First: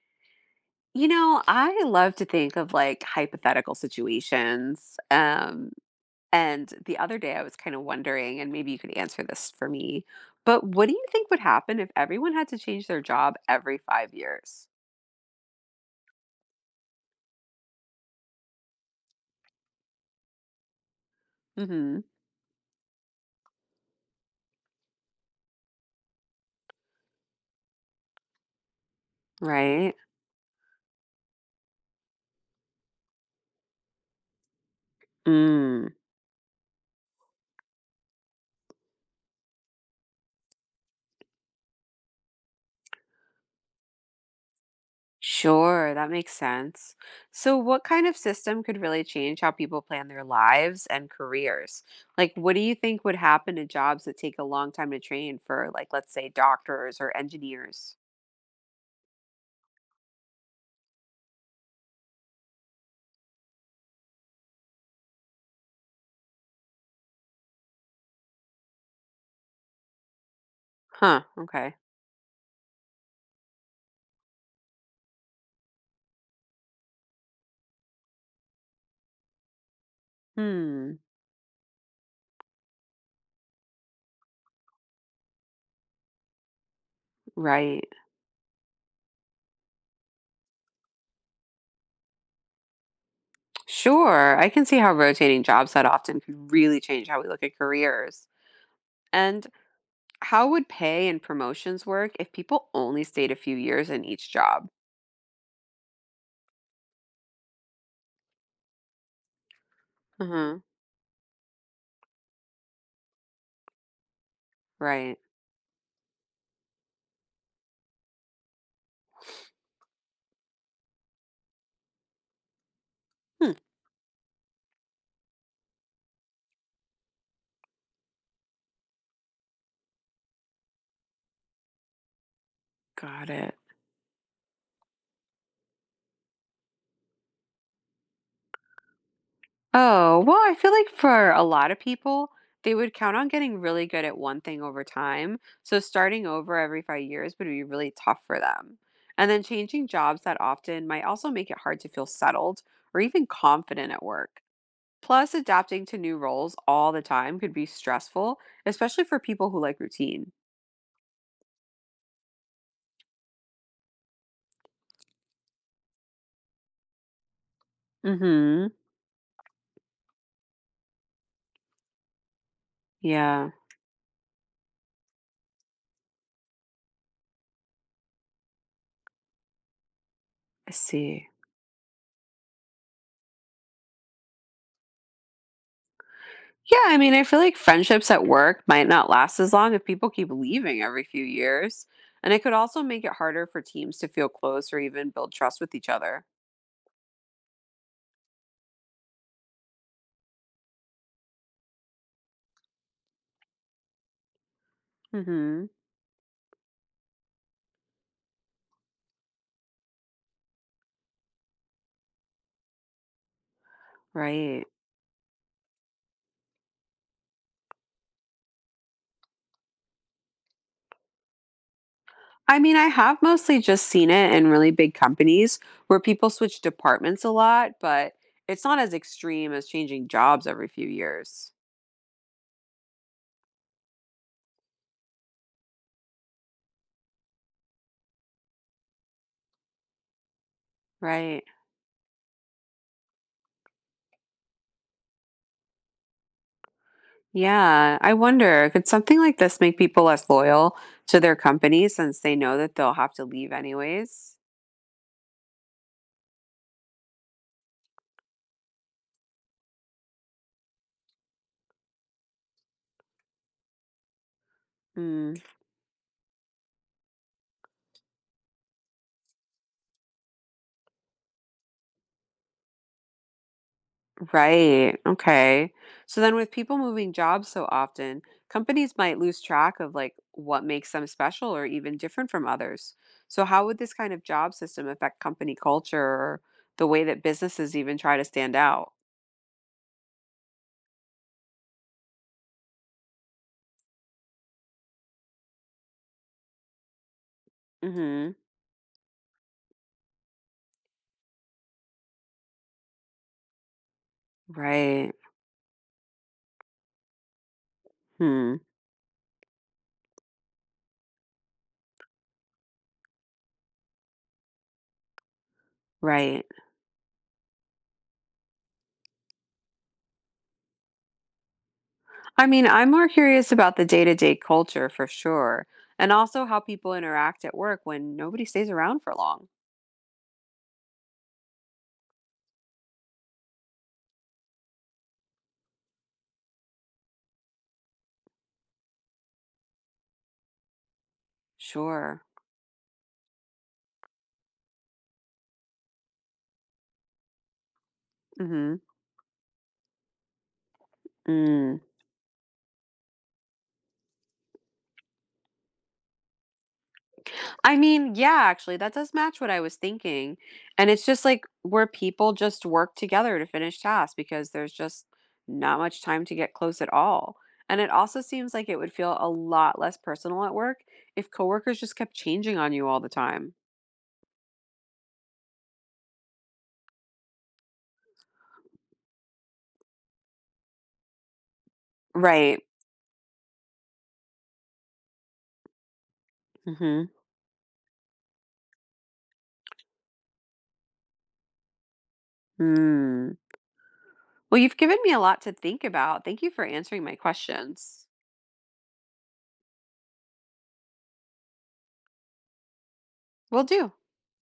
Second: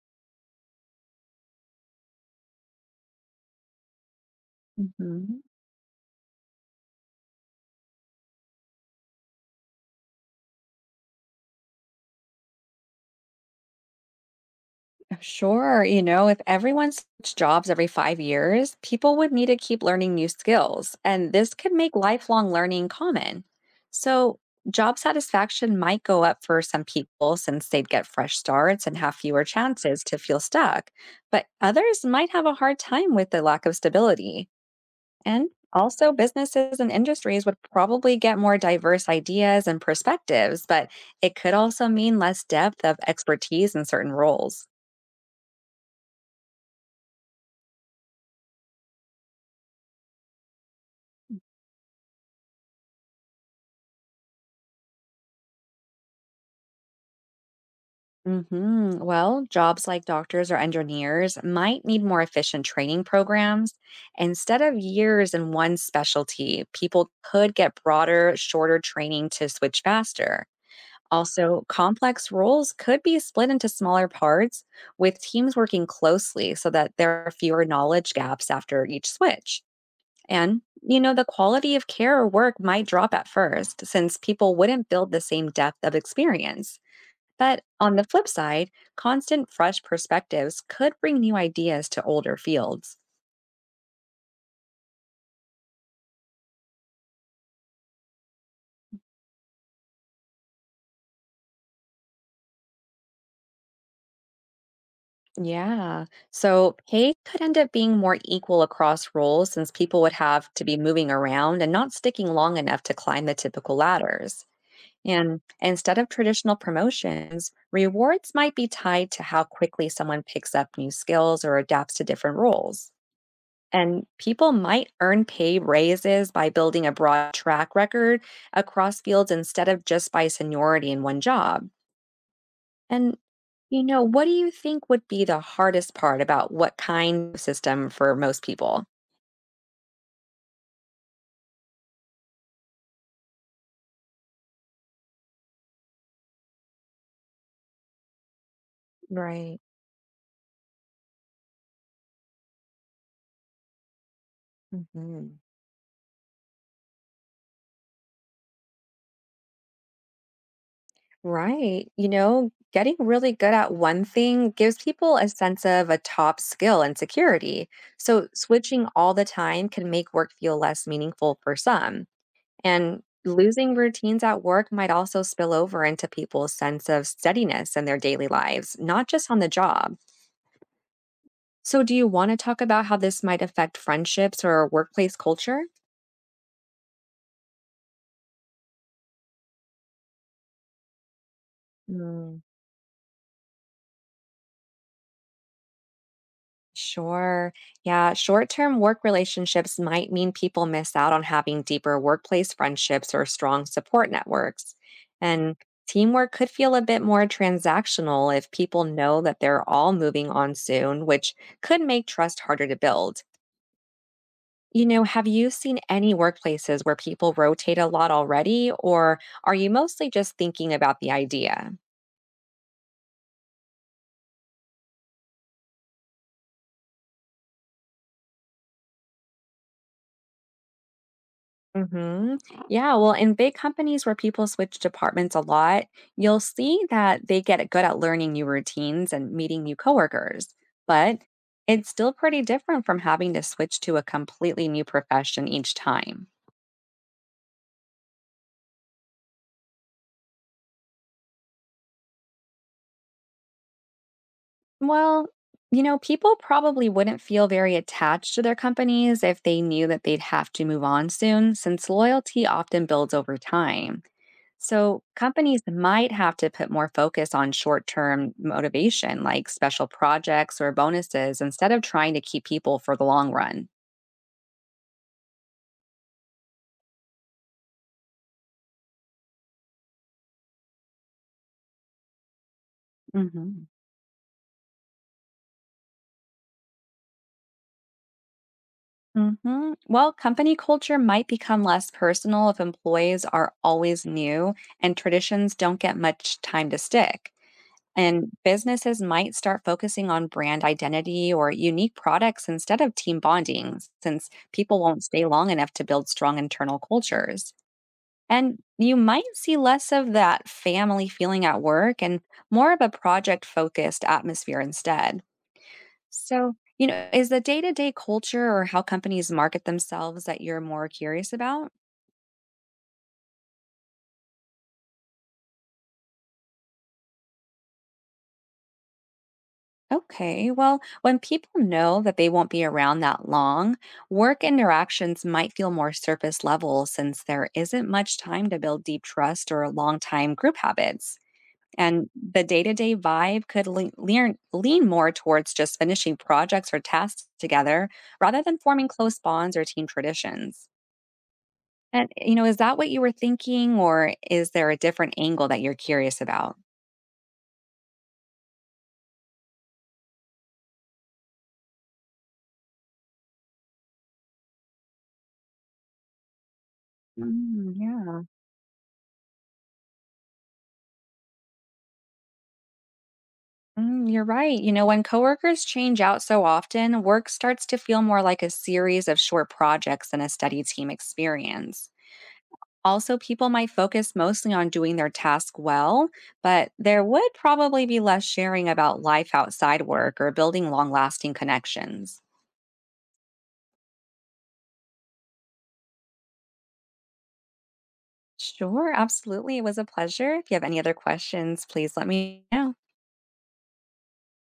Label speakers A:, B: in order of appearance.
A: You know, I love to think of like hypothetical situations.
B: Mhm.
A: And the other day I was kind of wondering, and maybe you could answer this for me, but what do you think would happen if everyone had to change their job every 5 years?
B: Sure, you know, if everyone switched jobs every 5 years, people would need to keep learning new skills, and this could make
A: Mm-hmm.
B: lifelong learning common. So, job satisfaction might go up for some people since they'd get fresh starts and have fewer
A: Right?
B: chances to feel stuck, but others might have a hard time with the lack of stability. And
A: Mm.
B: also, businesses and industries would probably get more diverse ideas and perspectives, but it could also mean less depth of expertise in certain roles.
A: Sure, that makes sense. So, what kind of system could really change how people plan their lives and careers? Like, what do you think would happen to jobs that take a long time to train for, like, let's say doctors or engineers?
B: Well, jobs like doctors or engineers might need more efficient training programs. Instead of years in one specialty, people could get broader, shorter training to switch faster.
A: Huh,
B: Also,
A: okay.
B: complex roles could be split into smaller parts with teams working closely so that there are fewer knowledge gaps after each switch. And,
A: Hmm,
B: you know, the quality of care or work might drop at first since people wouldn't build the same depth of experience. But
A: right.
B: on the flip side, constant fresh perspectives could bring new ideas to older fields.
A: Sure. I can see how rotating jobs that often can really change how we look at careers. And how would pay and promotions work if people only stayed a few years in each job?
B: Yeah. So pay could end up being more equal across roles since people would have
A: Mm-hmm.
B: to be moving around and not sticking long enough to climb the typical ladders.
A: Right.
B: And instead of traditional promotions, rewards might be tied to how quickly someone picks up new skills or adapts to different roles.
A: Hmm,
B: And people might earn pay raises by building a broad track record across fields instead of just by seniority in one job. And,
A: got it.
B: you know, what do you think would be the hardest part about what kind of system for most people?
A: Oh, well, I feel like for a lot of people, they would count on getting really good at one thing over time. So starting over every 5 years would be really tough for them. And then
B: Right.
A: changing jobs that often might also make it hard to feel settled or even confident at work. Plus,
B: Hmm.
A: adapting to new roles all the time could be stressful, especially for people who like routine.
B: Right. You know, getting really good at one thing gives people a sense of a top skill and security. So
A: Mhm.
B: switching all the time can make work feel less meaningful for some. And
A: Yeah,
B: losing routines at work might also spill over into people's sense of steadiness in their daily lives, not just on the job.
A: I see.
B: So, do you want to talk about how this might affect friendships or workplace culture?
A: Yeah, I mean, I feel like friendships at work might not last as long if people keep leaving every few years, and
B: Mm,
A: it could also make it harder for teams to feel close or even build trust with each other.
B: sure. Yeah. Short term work relationships might mean people miss out on having deeper workplace friendships or strong support networks. And
A: Mhm.
B: teamwork could feel a bit more transactional if people know that they're all moving on soon, which could make trust harder to build.
A: Right.
B: You know, have you seen any workplaces where people rotate a lot already, or are you mostly just thinking about the idea?
A: I mean, I have mostly just seen it in really big companies where people switch departments a lot, but it's not as extreme as changing jobs every few years.
B: hmm Yeah, well, in big companies where people switch departments a lot, you'll see that they get good at learning new routines and meeting new coworkers. But
A: Right.
B: it's still pretty different from having to switch to a completely new profession each time.
A: Yeah, I wonder, could something like this make people less loyal to their company since they know that they'll have to leave anyways?
B: Well, you know, people probably wouldn't feel very attached to their companies if they knew that they'd have to move on soon, since loyalty often builds over time. So,
A: Mm,
B: companies might have to put more focus on short term motivation, like special projects or bonuses, instead of trying to keep people for the long run.
A: right. Okay. So then with people moving jobs so often, companies might lose track of like what makes them special or even different from others. So how
B: hmm
A: would this kind of job system affect company culture or the way that businesses even try to stand out?
B: Well, company culture might become less personal if employees are always new and traditions don't get much time to stick. And
A: Mhm.
B: businesses might start focusing on brand identity or unique products instead of team bonding, since people won't
A: Right.
B: stay long enough to build strong internal cultures.
A: Hmm.
B: And you might see less of that family feeling at work and more of a project focused atmosphere instead.
A: Right.
B: So, you know, is the day to day culture or how companies market themselves that you're more curious about?
A: I mean, I'm more curious about the day-to-day culture for sure, and also how people interact at work when nobody stays around for long.
B: Okay, well, when people know that they won't be around that long, work interactions might feel more surface level since there isn't much time to build deep trust or long time group habits. And
A: Sure.
B: the day to day vibe could lean more towards just finishing projects or tasks together rather than
A: Mhm.
B: forming close bonds or team traditions.
A: Mm.
B: And, you know, is that what you were thinking, or is there a different angle that you're curious about?
A: I mean, yeah, actually, that does match what I was thinking. And it's just like where people just work together to finish tasks because there's just not much time to get close at all.
B: Mm,
A: And it also
B: yeah.
A: seems like it would feel a lot less personal at work if coworkers just kept changing on you all the time.
B: Mm, you're right. You know, when coworkers change out so often, work starts to feel more like a series of short projects than a steady team experience.
A: Right.
B: Also, people might focus mostly on doing their task well, but there
A: Mhm.
B: would probably be less sharing about life outside work or building long lasting connections.
A: Mm. Well, you've given me a lot to think about. Thank you for answering my questions.
B: Sure, absolutely. It was a pleasure. If you have any other questions, please let me know.
A: Will do.